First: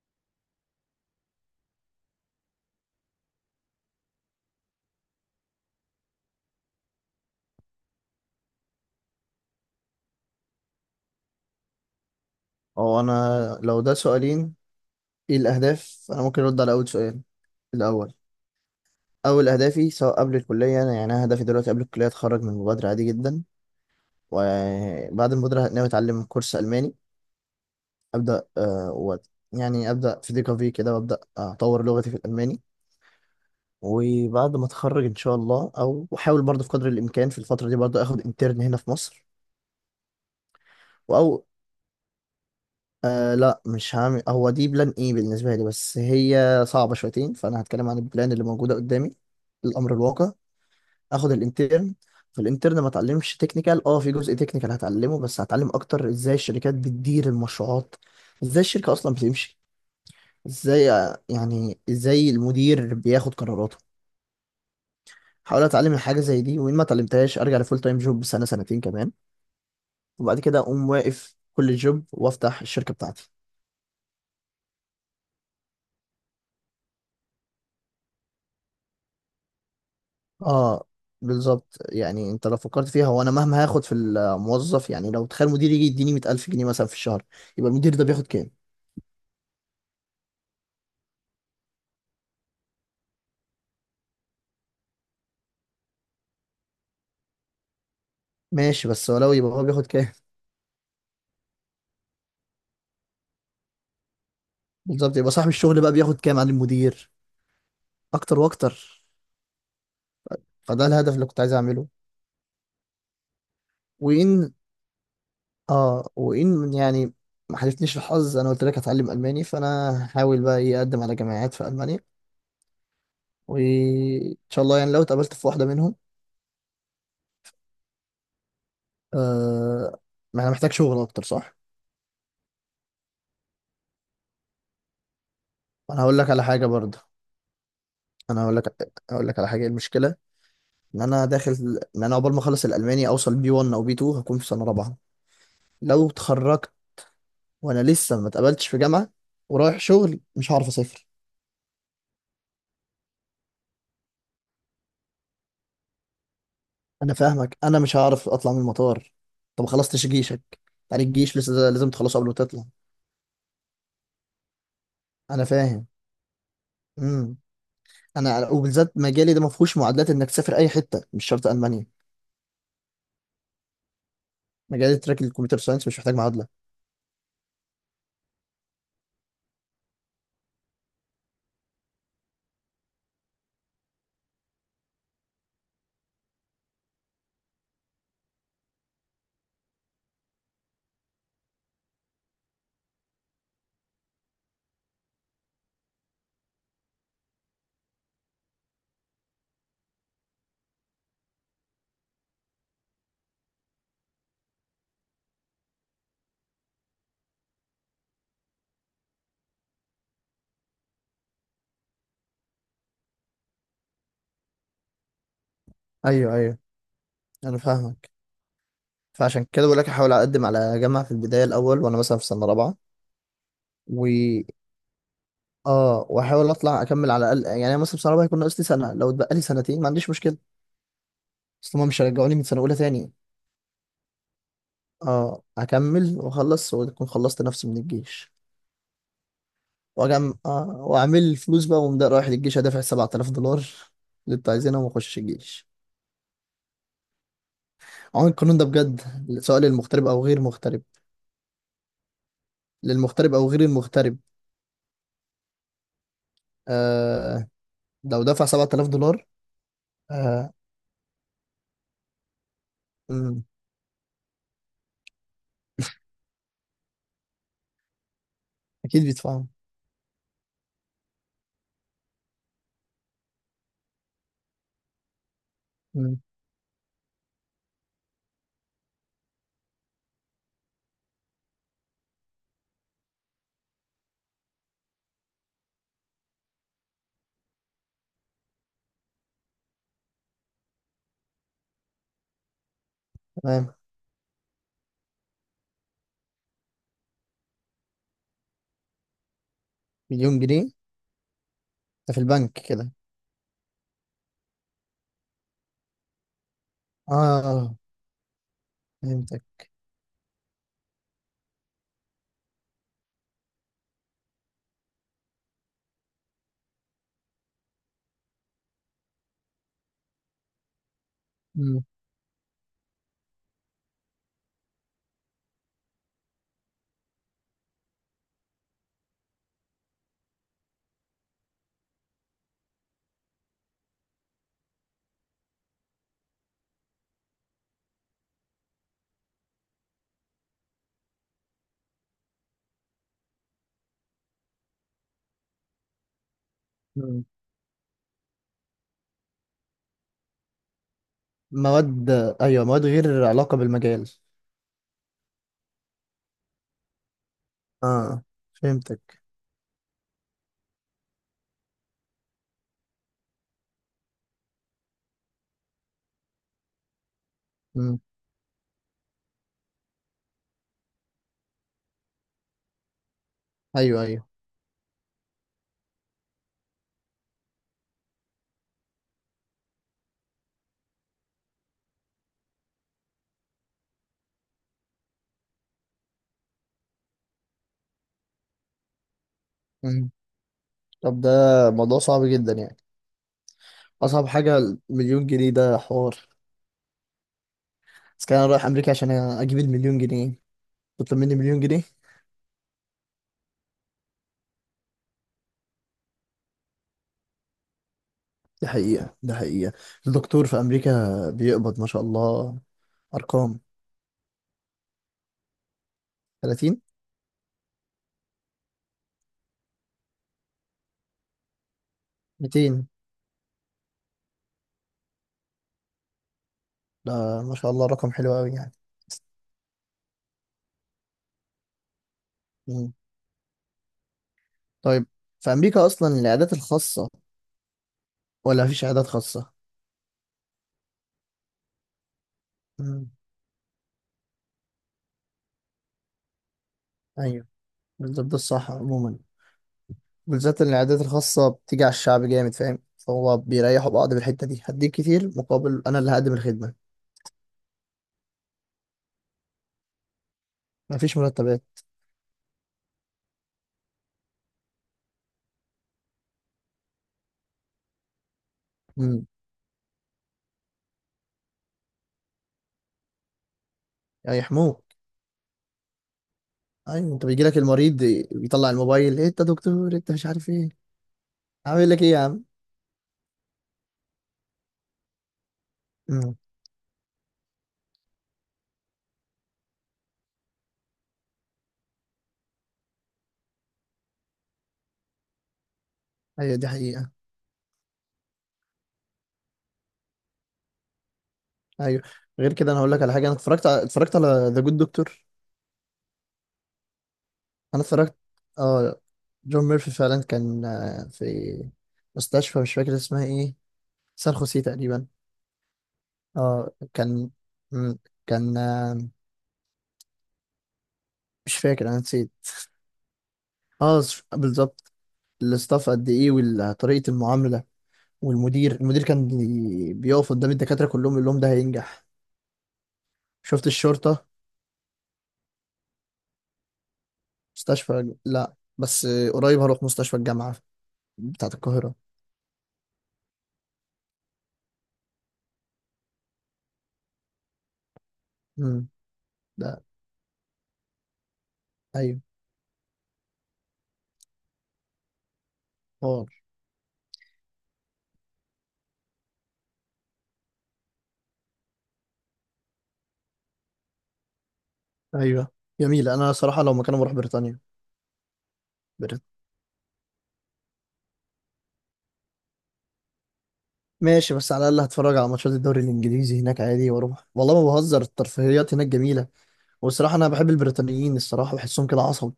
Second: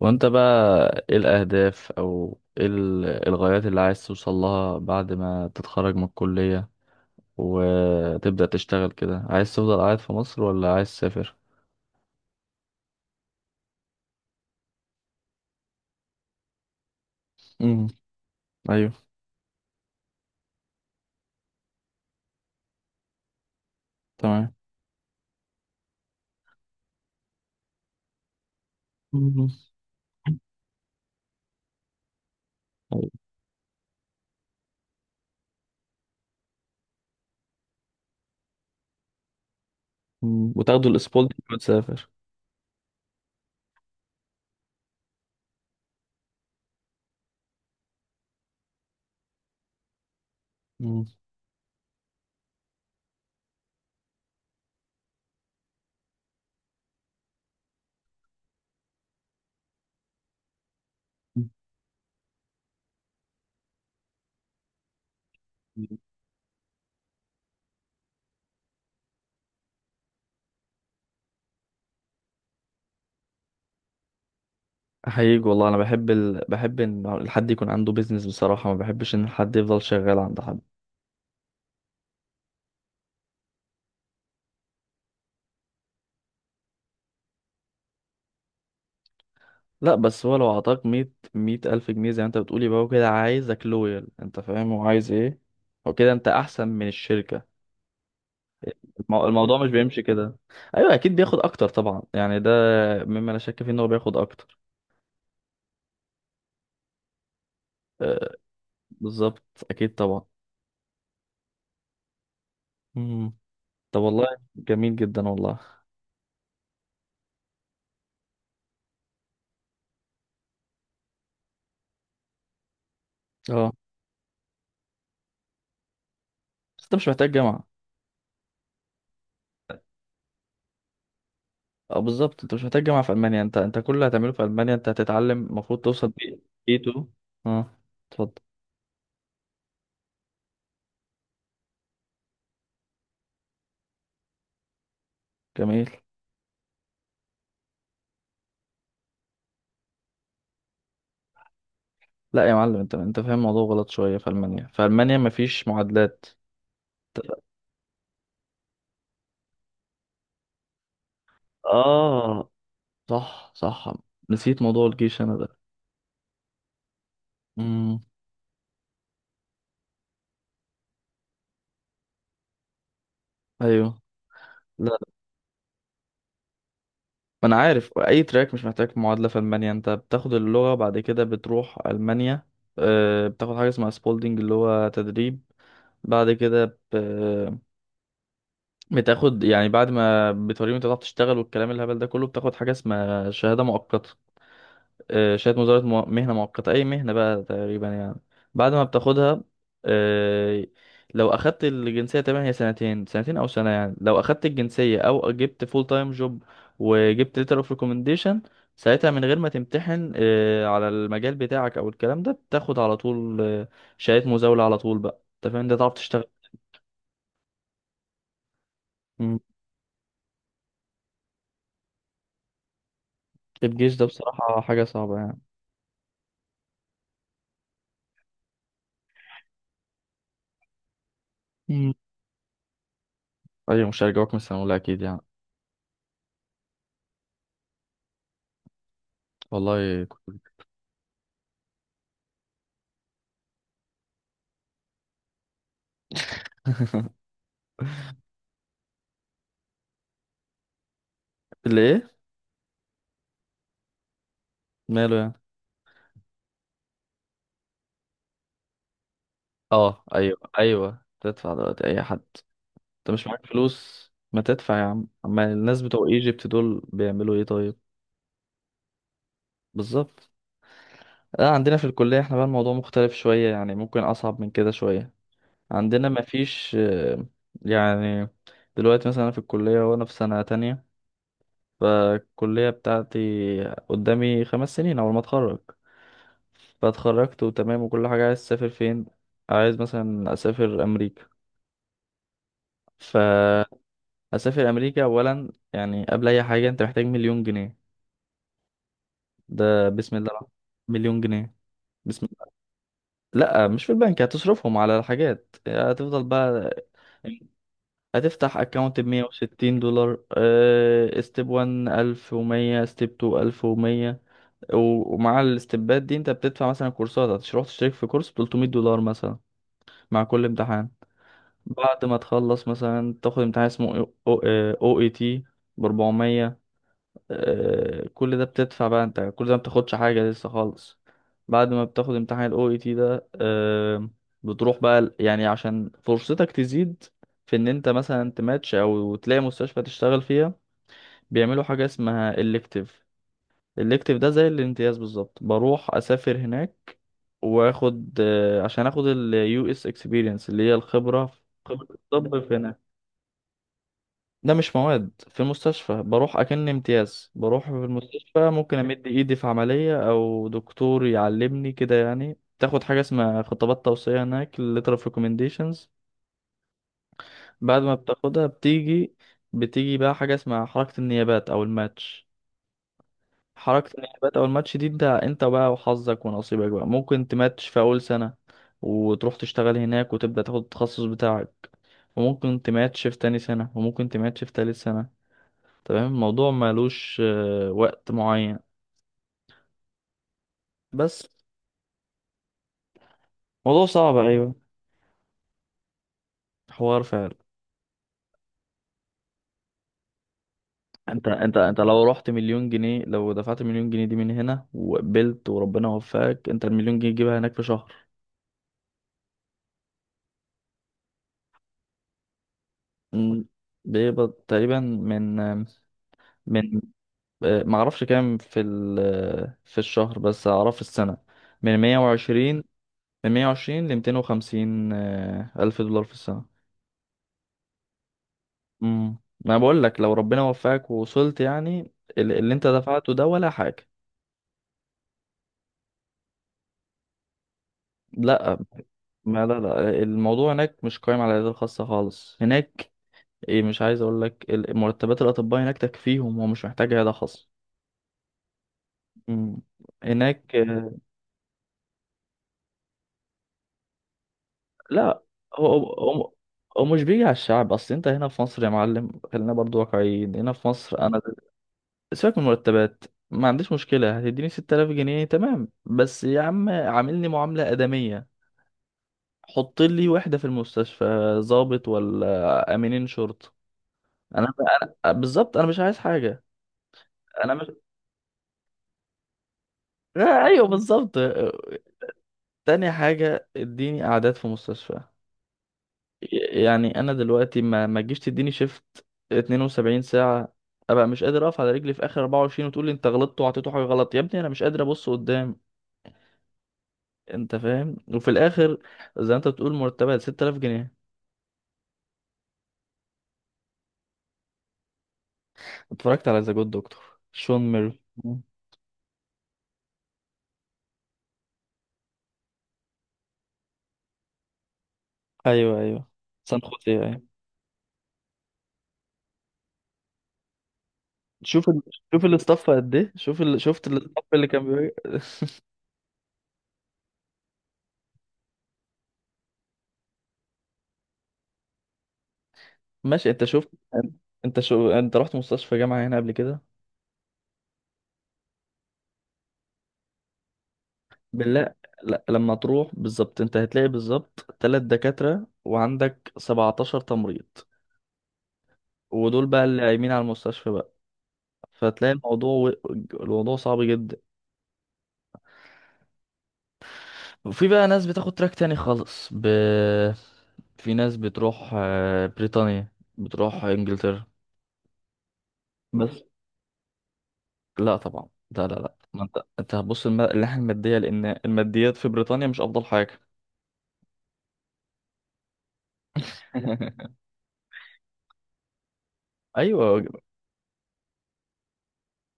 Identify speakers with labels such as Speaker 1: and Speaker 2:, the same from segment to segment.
Speaker 1: وانت بقى ايه الاهداف او ايه الغايات اللي عايز توصل لها بعد ما تتخرج من الكلية وتبدأ تشتغل كده؟ عايز تفضل قاعد في مصر ولا عايز تسافر؟
Speaker 2: هو انا لو ده سؤالين. ايه الاهداف؟ انا ممكن ارد على اول سؤال.
Speaker 1: امم.
Speaker 2: الاول.
Speaker 1: ايوه.
Speaker 2: اول اهدافي سواء قبل الكليه يعني أنا هدفي دلوقتي قبل الكليه اتخرج من المبادره عادي جدا.
Speaker 1: تمام.
Speaker 2: وبعد المبادره ناوي اتعلم كورس الماني. ابدا
Speaker 1: مم.
Speaker 2: يعني ابدا في ديكافي كده وابدا اطور لغتي في الالماني.
Speaker 1: أيوة.
Speaker 2: وبعد ما اتخرج ان شاء الله، او احاول برضه في قدر الامكان في الفتره دي برضه اخد انترن هنا في مصر
Speaker 1: وتاخدوا الاسبولدي
Speaker 2: او
Speaker 1: وتسافر؟
Speaker 2: آه لا، مش هعمل. هو دي بلان ايه بالنسبة لي، بس هي صعبة شويتين، فانا هتكلم عن البلان اللي موجودة قدامي، الامر الواقع.
Speaker 1: امم.
Speaker 2: اخد الانترن. فالانترن ما اتعلمش تكنيكال، في جزء تكنيكال هتعلمه، بس هتعلم اكتر ازاي الشركات بتدير المشروعات، ازاي الشركة اصلا بتمشي، ازاي آه، يعني ازاي المدير بياخد قراراته. هحاول اتعلم الحاجة زي دي، وان ما اتعلمتهاش ارجع لفول تايم جوب سنة سنتين كمان، وبعد كده اقوم واقف كل جوب وافتح الشركة بتاعتي.
Speaker 1: احييك والله، انا بحب بحب ان الحد يكون عنده بيزنس، بصراحة ما بحبش ان الحد يفضل شغال عند حد.
Speaker 2: اه بالظبط. يعني انت لو فكرت فيها، هو انا مهما هاخد في الموظف، يعني لو تخيل مدير يجي يديني 100000 جنيه مثلا في الشهر، يبقى المدير ده بياخد كام؟
Speaker 1: لا، بس هو لو عطاك مية ألف جنيه زي ما انت بتقول، يبقى هو كده عايزك لويال. انت فاهم هو عايز ايه؟ هو كده انت احسن من الشركة.
Speaker 2: ماشي، بس ولو، يبقى
Speaker 1: الموضوع
Speaker 2: هو
Speaker 1: مش
Speaker 2: بياخد
Speaker 1: بيمشي
Speaker 2: كام؟
Speaker 1: كده. ايوه اكيد بياخد اكتر طبعا، يعني ده مما لا شك فيه ان هو بياخد اكتر.
Speaker 2: بالظبط، يبقى صاحب الشغل بقى بياخد كام عن المدير؟
Speaker 1: أه،
Speaker 2: اكتر واكتر.
Speaker 1: بالظبط. اكيد طبعا.
Speaker 2: فده الهدف اللي كنت عايز اعمله.
Speaker 1: مم. طب والله.
Speaker 2: وان
Speaker 1: جميل جدا والله.
Speaker 2: اه وان يعني ما حالفنيش الحظ. انا قلت لك هتعلم الماني، فانا هحاول بقى ايه اقدم على جامعات في المانيا،
Speaker 1: اه،
Speaker 2: وان شاء الله يعني لو اتقابلت في واحده منهم.
Speaker 1: بس انت مش محتاج جامعة.
Speaker 2: آه. ما انا محتاج شغل اكتر، صح.
Speaker 1: اه بالظبط، انت مش محتاج جامعة في المانيا. انت كل اللي هتعمله في المانيا انت هتتعلم، المفروض
Speaker 2: انا
Speaker 1: توصل
Speaker 2: هقول لك
Speaker 1: بيه
Speaker 2: على حاجه
Speaker 1: اي
Speaker 2: برضه.
Speaker 1: 2. اه، اتفضل.
Speaker 2: انا اقول لك على حاجه. المشكله ان انا داخل ان انا عقبال ما اخلص الالماني اوصل B1 او B2 هكون في سنه رابعه.
Speaker 1: جميل.
Speaker 2: لو اتخرجت وانا لسه ما اتقبلتش في جامعه ورايح شغل، مش هعرف اسافر.
Speaker 1: لا يا معلم، انت فاهم الموضوع غلط شويه. في المانيا، مفيش معادلات.
Speaker 2: انا فاهمك. انا مش هعرف اطلع من المطار. طب ما خلصتش جيشك؟ يعني الجيش لسه ده لازم تخلصه قبل ما
Speaker 1: اه،
Speaker 2: تطلع.
Speaker 1: صح صح. نسيت موضوع الجيش انا
Speaker 2: انا
Speaker 1: ده.
Speaker 2: فاهم. امم
Speaker 1: امم.
Speaker 2: انا وبالذات مجالي ده ما فيهوش معادلات انك تسافر اي حته، مش شرط المانيا.
Speaker 1: ايوه. لا،
Speaker 2: مجال تراك الكمبيوتر ساينس مش محتاج معادله.
Speaker 1: ما انا عارف اي تراك مش محتاج معادله. في المانيا انت بتاخد اللغه، بعد كده بتروح المانيا، آه، بتاخد حاجه اسمها سبولدنج اللي هو تدريب. بعد كده بتاخد، يعني بعد ما بتوريهم انت بتعرف تشتغل والكلام الهبل ده كله، بتاخد حاجه اسمها شهاده مؤقته. آه، شهادة مزاولة مهنة مؤقتة، أي مهنة بقى تقريبا يعني. بعد ما بتاخدها، آه، لو أخدت الجنسية تقريبا هي سنتين أو سنة يعني، لو أخدت الجنسية أو جبت فول تايم جوب وجبت ليتر اوف ريكومنديشن، ساعتها من غير ما تمتحن، آه، على المجال بتاعك أو الكلام ده، بتاخد على طول، آه، شهادة مزاولة على طول بقى. أنت فاهم، ده تعرف تشتغل.
Speaker 2: ايوه ايوه، انا فاهمك.
Speaker 1: مم.
Speaker 2: فعشان كده بقول لك احاول اقدم على جامعه في البدايه الاول وانا مثلا في سنه رابعه،
Speaker 1: الجيش ده
Speaker 2: و
Speaker 1: بصراحة حاجة صعبة يعني.
Speaker 2: اه واحاول اطلع اكمل على الاقل. يعني أنا مثلا في سنه رابعه هيكون ناقص لي سنه، لو اتبقى لي سنتين ما عنديش مشكله. اصل هم
Speaker 1: مم.
Speaker 2: مش هيرجعوني من سنه اولى تاني.
Speaker 1: أيوة، مش هرجعوك من السنة الأولى أكيد يعني.
Speaker 2: اه، اكمل واخلص واكون خلصت نفسي من الجيش
Speaker 1: والله
Speaker 2: واجم
Speaker 1: كنت.
Speaker 2: آه واعمل فلوس بقى، وأقوم ده رايح للجيش هدافع 7000 دولار اللي انتوا عايزينها واخش الجيش. عموما القانون ده بجد، سواء للمغترب او غير مغترب.
Speaker 1: اللي إيه؟
Speaker 2: للمغترب او غير المغترب.
Speaker 1: ماله يعني.
Speaker 2: آه. لو دفع 7000 دولار.
Speaker 1: اه ايوه
Speaker 2: آه.
Speaker 1: ايوه، تدفع دلوقتي اي حد. انت مش
Speaker 2: مم،
Speaker 1: معاك فلوس ما تدفع يا عم، اما الناس بتوع ايجيبت دول بيعملوا ايه طيب؟
Speaker 2: اكيد بيدفعوا.
Speaker 1: بالظبط. لا، عندنا في الكلية احنا بقى الموضوع مختلف شوية يعني، ممكن اصعب من كده شوية. عندنا
Speaker 2: مم.
Speaker 1: ما فيش، يعني، دلوقتي مثلا انا في الكلية وانا في سنة تانية، فالكلية بتاعتي قدامي 5 سنين. اول ما اتخرج فاتخرجت وتمام وكل حاجة، عايز اسافر فين؟ عايز مثلا اسافر امريكا. ف
Speaker 2: تمام.
Speaker 1: اسافر امريكا، اولا يعني قبل اي حاجه انت محتاج مليون جنيه. ده بسم الله
Speaker 2: مليون
Speaker 1: الرحمن.
Speaker 2: جنيه؟
Speaker 1: مليون جنيه،
Speaker 2: ده في
Speaker 1: بسم
Speaker 2: البنك
Speaker 1: الله.
Speaker 2: كده؟
Speaker 1: لا، مش في البنك، هتصرفهم على الحاجات هتفضل بقى.
Speaker 2: اه،
Speaker 1: هتفتح اكونت ب
Speaker 2: فهمتك.
Speaker 1: 160 دولار، آه، ستيب 1 1100، ستيب 2 1100. ومع الستبات دي انت بتدفع مثلا كورسات، هتروح تشترك في كورس ب 300 دولار مثلا مع كل امتحان.
Speaker 2: مم.
Speaker 1: بعد ما تخلص مثلا تاخد امتحان اسمه او اي تي ب 400. آه، كل ده بتدفع بقى انت، كل ده ما بتاخدش حاجة لسه خالص. بعد ما بتاخد امتحان ال OET ده، آه، بتروح بقى يعني عشان فرصتك تزيد في ان انت مثلا تماتش او تلاقي مستشفى تشتغل فيها. بيعملوا حاجة اسمها elective. elective ده زي الامتياز بالظبط، بروح اسافر هناك.
Speaker 2: مم.
Speaker 1: واخد، آه، عشان اخد ال US experience اللي هي الخبرة خبرة
Speaker 2: مواد.
Speaker 1: الطب في
Speaker 2: ايوه،
Speaker 1: هناك.
Speaker 2: مواد غير علاقة بالمجال.
Speaker 1: ده مش مواد. في المستشفى بروح اكن امتياز، بروح في
Speaker 2: اه،
Speaker 1: المستشفى ممكن امد
Speaker 2: فهمتك.
Speaker 1: ايدي في عملية او دكتور يعلمني كده يعني. تاخد حاجة اسمها خطابات توصية هناك، letter of recommendations. بعد ما
Speaker 2: مم.
Speaker 1: بتاخدها بتيجي بقى حاجة اسمها حركة النيابات او الماتش. حركة
Speaker 2: ايوه ايوه.
Speaker 1: النيابات او الماتش دي انت بقى وحظك ونصيبك بقى، ممكن تماتش في اول سنة وتروح تشتغل هناك وتبدأ تاخد التخصص بتاعك. وممكن تماتش في تاني سنة، وممكن تماتش في تالت سنة تمام. الموضوع مالوش، آه، وقت معين
Speaker 2: مم. طب،
Speaker 1: بس.
Speaker 2: ده موضوع صعب جدا يعني.
Speaker 1: موضوع صعب،
Speaker 2: اصعب
Speaker 1: ايوه.
Speaker 2: حاجة المليون جنيه ده، حوار.
Speaker 1: حوار فعلا.
Speaker 2: بس كان انا رايح امريكا عشان اجيب المليون جنيه، تطلب
Speaker 1: انت
Speaker 2: مني
Speaker 1: انت
Speaker 2: مليون
Speaker 1: انت
Speaker 2: جنيه.
Speaker 1: لو رحت مليون جنيه، لو دفعت مليون جنيه دي من هنا وقبلت وربنا وفقك، انت المليون جنيه تجيبها هناك في شهر.
Speaker 2: دي حقيقة، دي حقيقة. الدكتور في امريكا بيقبض ما شاء الله
Speaker 1: م،
Speaker 2: ارقام.
Speaker 1: بيقبض تقريبا من
Speaker 2: 30.
Speaker 1: آه، معرفش كام في ال آه، في الشهر، بس اعرف في السنة، من 120،
Speaker 2: 200.
Speaker 1: ل 250، الف دولار في السنة.
Speaker 2: ده ما شاء الله رقم حلو قوي يعني.
Speaker 1: امم. ما بقول لك لو ربنا وفقك ووصلت يعني، اللي انت دفعته ده ولا حاجة.
Speaker 2: طيب، في أمريكا أصلا العيادات الخاصة
Speaker 1: لا،
Speaker 2: ولا مفيش عيادات
Speaker 1: ما لا
Speaker 2: خاصة؟
Speaker 1: لا، الموضوع هناك مش قايم على العيادات الخاصة خالص هناك.
Speaker 2: مم.
Speaker 1: ايه، مش عايز اقول لك مرتبات الأطباء هناك تكفيهم ومش محتاج عيادة
Speaker 2: أيوه،
Speaker 1: خاصة.
Speaker 2: بالظبط، ده الصح عموما.
Speaker 1: امم. هناك،
Speaker 2: بالذات إن العيادات الخاصة بتيجي على الشعب جامد، فاهم؟ فهو بيريحوا بعض بالحتة دي، هديك
Speaker 1: لا.
Speaker 2: كتير
Speaker 1: هو
Speaker 2: مقابل أنا اللي
Speaker 1: هو
Speaker 2: هقدم
Speaker 1: هو
Speaker 2: الخدمة.
Speaker 1: مش بيجي على الشعب. اصل انت هنا في مصر يا معلم، خلينا برضو واقعيين. هنا في مصر
Speaker 2: مفيش
Speaker 1: انا،
Speaker 2: مرتبات.
Speaker 1: سيبك من المرتبات. ما عنديش مشكلة، هتديني 6000 جنيه تمام، بس يا عم عاملني معاملة آدمية.
Speaker 2: مم.
Speaker 1: حط لي وحدة في المستشفى، ضابط ولا امينين شرطة. انا
Speaker 2: هيحموك.
Speaker 1: بالظبط انا مش عايز حاجة.
Speaker 2: أيوه. أنت
Speaker 1: انا
Speaker 2: بيجيلك
Speaker 1: مش
Speaker 2: المريض بيطلع الموبايل، إيه أنت دكتور، أنت مش عارف
Speaker 1: ايوه
Speaker 2: إيه
Speaker 1: بالظبط.
Speaker 2: عامل لك إيه يا عم.
Speaker 1: تاني حاجة، اديني اعداد في مستشفى.
Speaker 2: مم.
Speaker 1: يعني انا دلوقتي، ما تجيش تديني شيفت 72 ساعة، ابقى مش قادر اقف على رجلي في اخر 24 وتقول لي انت غلطت وعطيته حاجة غلط، يا ابني انا مش قادر ابص قدام.
Speaker 2: أيوه دي حقيقة.
Speaker 1: انت فاهم. وفي الاخر زي ما انت بتقول مرتبها 6000 جنيه.
Speaker 2: أيوه. غير كده، أنا هقول لك على حاجة. أنا اتفرجت على ذا جود دكتور.
Speaker 1: اتفرجت على ذا جود دكتور، شون
Speaker 2: انا
Speaker 1: ميري.
Speaker 2: اتفرجت.
Speaker 1: مم.
Speaker 2: اه. جون ميرفي فعلا كان في مستشفى مش فاكر اسمها ايه. سان خوسيه تقريبا.
Speaker 1: ايوه ايوه، سان
Speaker 2: اه
Speaker 1: خوسيه. أيوه.
Speaker 2: كان. مم، كان مش
Speaker 1: شوف ال...
Speaker 2: فاكر، انا
Speaker 1: شوف
Speaker 2: نسيت.
Speaker 1: الاستاف قد ايه. شفت
Speaker 2: اه،
Speaker 1: الاستاف اللي كان بي...
Speaker 2: بالظبط. الاستاف قد ايه وطريقة المعاملة. والمدير، المدير كان بيقف قدام الدكاترة كلهم يقول لهم ده هينجح.
Speaker 1: ماشي، انت
Speaker 2: شفت
Speaker 1: شفت؟
Speaker 2: الشرطة.
Speaker 1: انت رحت مستشفى جامعة هنا قبل كده؟
Speaker 2: مستشفى؟ لا بس قريب هروح مستشفى الجامعة بتاعة
Speaker 1: بالله.
Speaker 2: القاهرة.
Speaker 1: لا، لما تروح بالظبط انت هتلاقي بالظبط تلات دكاترة وعندك 17 تمريض.
Speaker 2: امم.
Speaker 1: ودول بقى اللي
Speaker 2: ده.
Speaker 1: قايمين على المستشفى بقى، فتلاقي
Speaker 2: ايوه.
Speaker 1: الموضوع، و... الموضوع صعب جدا.
Speaker 2: حوار.
Speaker 1: وفي بقى ناس بتاخد تراك تاني خالص في ناس بتروح، بريطانيا، بتروح انجلترا.
Speaker 2: ايوه، جميل.
Speaker 1: بس.
Speaker 2: انا صراحة لو مكانه بروح بريطانيا.
Speaker 1: لا طبعا، لا لا لا، ما انت هتبص الناحيه الماديه، لان الماديات في بريطانيا مش افضل حاجه.
Speaker 2: ماشي، بس على الاقل هتفرج على ماتشات الدوري الانجليزي هناك عادي، واروح والله ما بهزر، الترفيهيات هناك جميله.
Speaker 1: ايوه.
Speaker 2: والصراحه انا بحب البريطانيين، الصراحه بحسهم كده عصب.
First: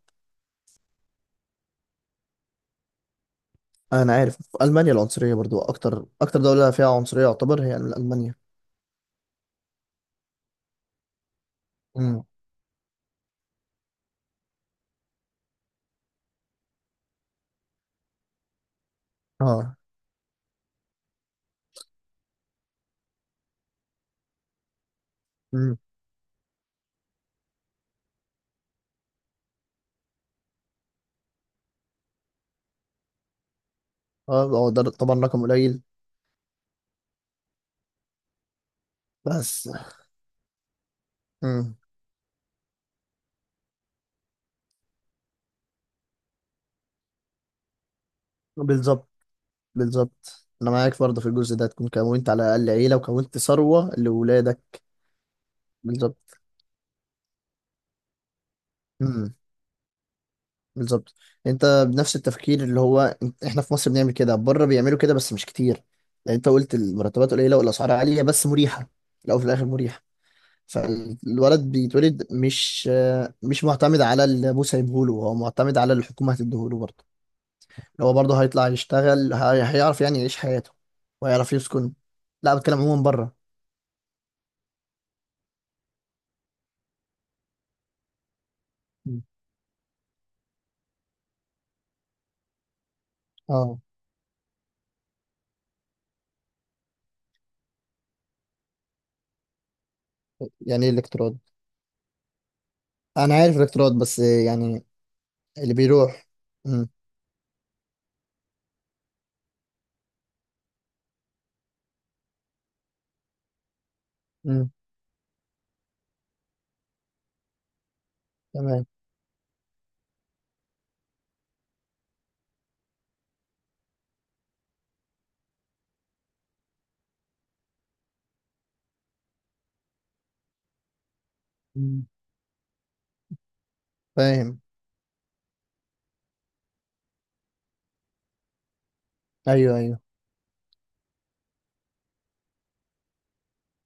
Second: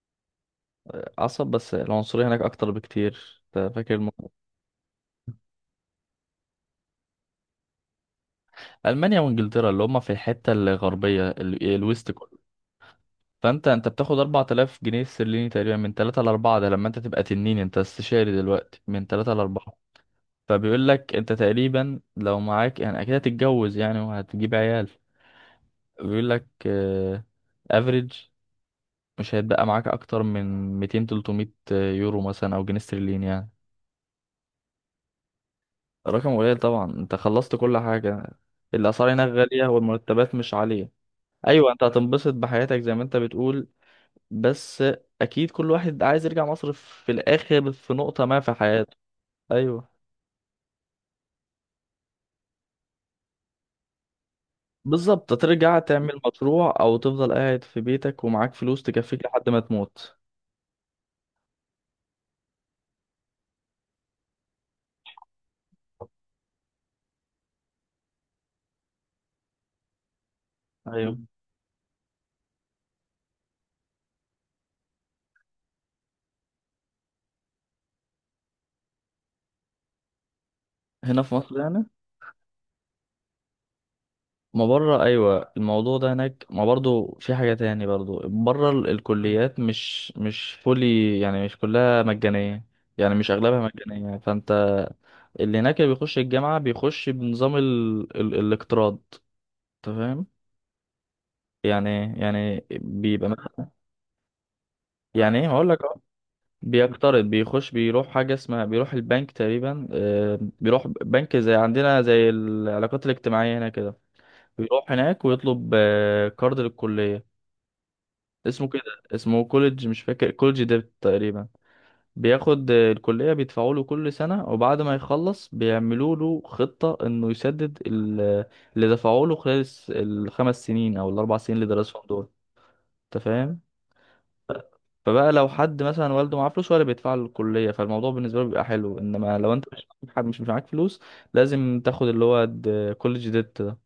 Speaker 1: عصب، بس العنصريه هناك اكتر بكتير. انت فاكر الم...
Speaker 2: انا عارف في المانيا العنصريه برضو اكتر دوله فيها عنصريه يعتبر هي المانيا.
Speaker 1: المانيا وانجلترا اللي هم في الحته الغربيه، الويست
Speaker 2: امم.
Speaker 1: كله. فانت بتاخد 4000 جنيه استرليني تقريبا، من 3 ل 4، ده لما انت تبقى تنين، انت استشاري دلوقتي، من 3 ل 4.
Speaker 2: اه.
Speaker 1: فبيقول لك انت تقريبا لو معاك، يعني اكيد هتتجوز يعني وهتجيب عيال.
Speaker 2: امم.
Speaker 1: بيقول لك افريج، مش هيتبقى معاك اكتر من 200، 300 يورو مثلا او جنيه استرليني يعني.
Speaker 2: اه، هو ده طبعا رقم قليل.
Speaker 1: رقم قليل طبعا، انت خلصت كل حاجه. الاسعار هناك غاليه
Speaker 2: بس.
Speaker 1: والمرتبات مش عاليه. ايوه،
Speaker 2: امم.
Speaker 1: انت هتنبسط بحياتك زي ما انت بتقول، بس اكيد كل واحد عايز يرجع مصر في الاخر في نقطه ما في حياته.
Speaker 2: بالظبط.
Speaker 1: ايوه.
Speaker 2: بالظبط انا معاك برضه في الجزء ده، تكون كونت على الاقل عيله وكونت ثروه لاولادك.
Speaker 1: بالظبط، ترجع تعمل
Speaker 2: بالظبط.
Speaker 1: مشروع او تفضل قاعد في بيتك ومعاك فلوس تكفيك لحد ما تموت.
Speaker 2: بالظبط. انت بنفس التفكير، اللي هو انت- احنا في مصر بنعمل كده، بره بيعملوا كده بس مش كتير. لان انت قلت المرتبات قليله والاسعار عاليه، بس مريحه. في الاول وفي الاخر مريحه.
Speaker 1: ايوه.
Speaker 2: فالولد بيتولد مش معتمد على اللي ابوه سايبهوله، هو معتمد على اللي الحكومه هتديهوله برضه. اللي هو برضه هيطلع يشتغل، هيعرف يعني يعيش حياته
Speaker 1: هنا في
Speaker 2: وهيعرف
Speaker 1: مصر يعني.
Speaker 2: يسكن. لا، بتكلم عموما بره.
Speaker 1: ما بره، ايوه. الموضوع ده هناك ما برضو في حاجه تاني برضو، بره
Speaker 2: مم.
Speaker 1: الكليات مش فولي، يعني مش كلها مجانيه. يعني مش اغلبها
Speaker 2: اه.
Speaker 1: مجانيه، فانت اللي هناك اللي بيخش الجامعه بيخش بنظام الاقتراض. انت فاهم
Speaker 2: يعني ايه الاقتراض؟
Speaker 1: يعني إيه؟ يعني بيبقى
Speaker 2: انا عارف
Speaker 1: مثلا،
Speaker 2: الاقتراض بس يعني.
Speaker 1: يعني ايه، هقول
Speaker 2: اللي
Speaker 1: لك اهو.
Speaker 2: بيروح. مم.
Speaker 1: بيقترض، بيخش بيروح حاجه اسمها، بيروح البنك تقريبا، بيروح بنك زي عندنا زي العلاقات الاجتماعيه هنا كده.
Speaker 2: مم.
Speaker 1: بيروح هناك ويطلب، كارد للكليه اسمه كده.
Speaker 2: تمام.
Speaker 1: اسمه كوليدج، مش فاكر، كوليدج ديبت تقريبا. بياخد، الكلية بيدفعوا له كل سنة، وبعد ما يخلص بيعملوا له خطة انه يسدد اللي دفعوا له خلال الخمس سنين او الاربع سنين اللي درسهم
Speaker 2: مم.
Speaker 1: دول. انت فاهم.
Speaker 2: فاهم.
Speaker 1: فبقى لو حد مثلا والده معاه فلوس ولا بيدفع له الكلية، فالموضوع بالنسبة له بيبقى حلو. انما لو انت
Speaker 2: ايوه ايوه.
Speaker 1: مش معاك فلوس، لازم تاخد اللي هو كوليدج ديبت.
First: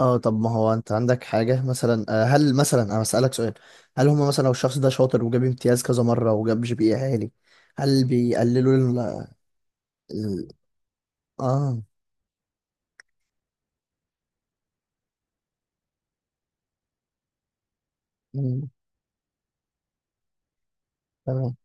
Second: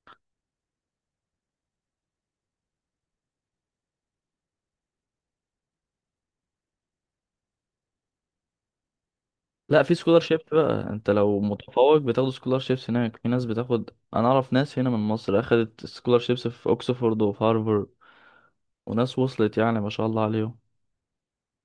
Speaker 2: اه، طب، ما هو انت عندك حاجه مثلا، هل مثلا انا اسالك سؤال. هل هم مثلا لو الشخص ده شاطر وجاب امتياز كذا مره وجاب GPA عالي، هل بيقللوا
Speaker 1: لا، في سكولار شيب
Speaker 2: ال-
Speaker 1: بقى، انت لو
Speaker 2: اه.
Speaker 1: متفوق بتاخد سكولار شيبس. هناك في ناس بتاخد. انا اعرف ناس هنا من مصر اخدت سكولار شيبس في اوكسفورد وفي هارفارد.
Speaker 2: مم،
Speaker 1: وناس وصلت يعني ما شاء الله عليهم.
Speaker 2: تمام.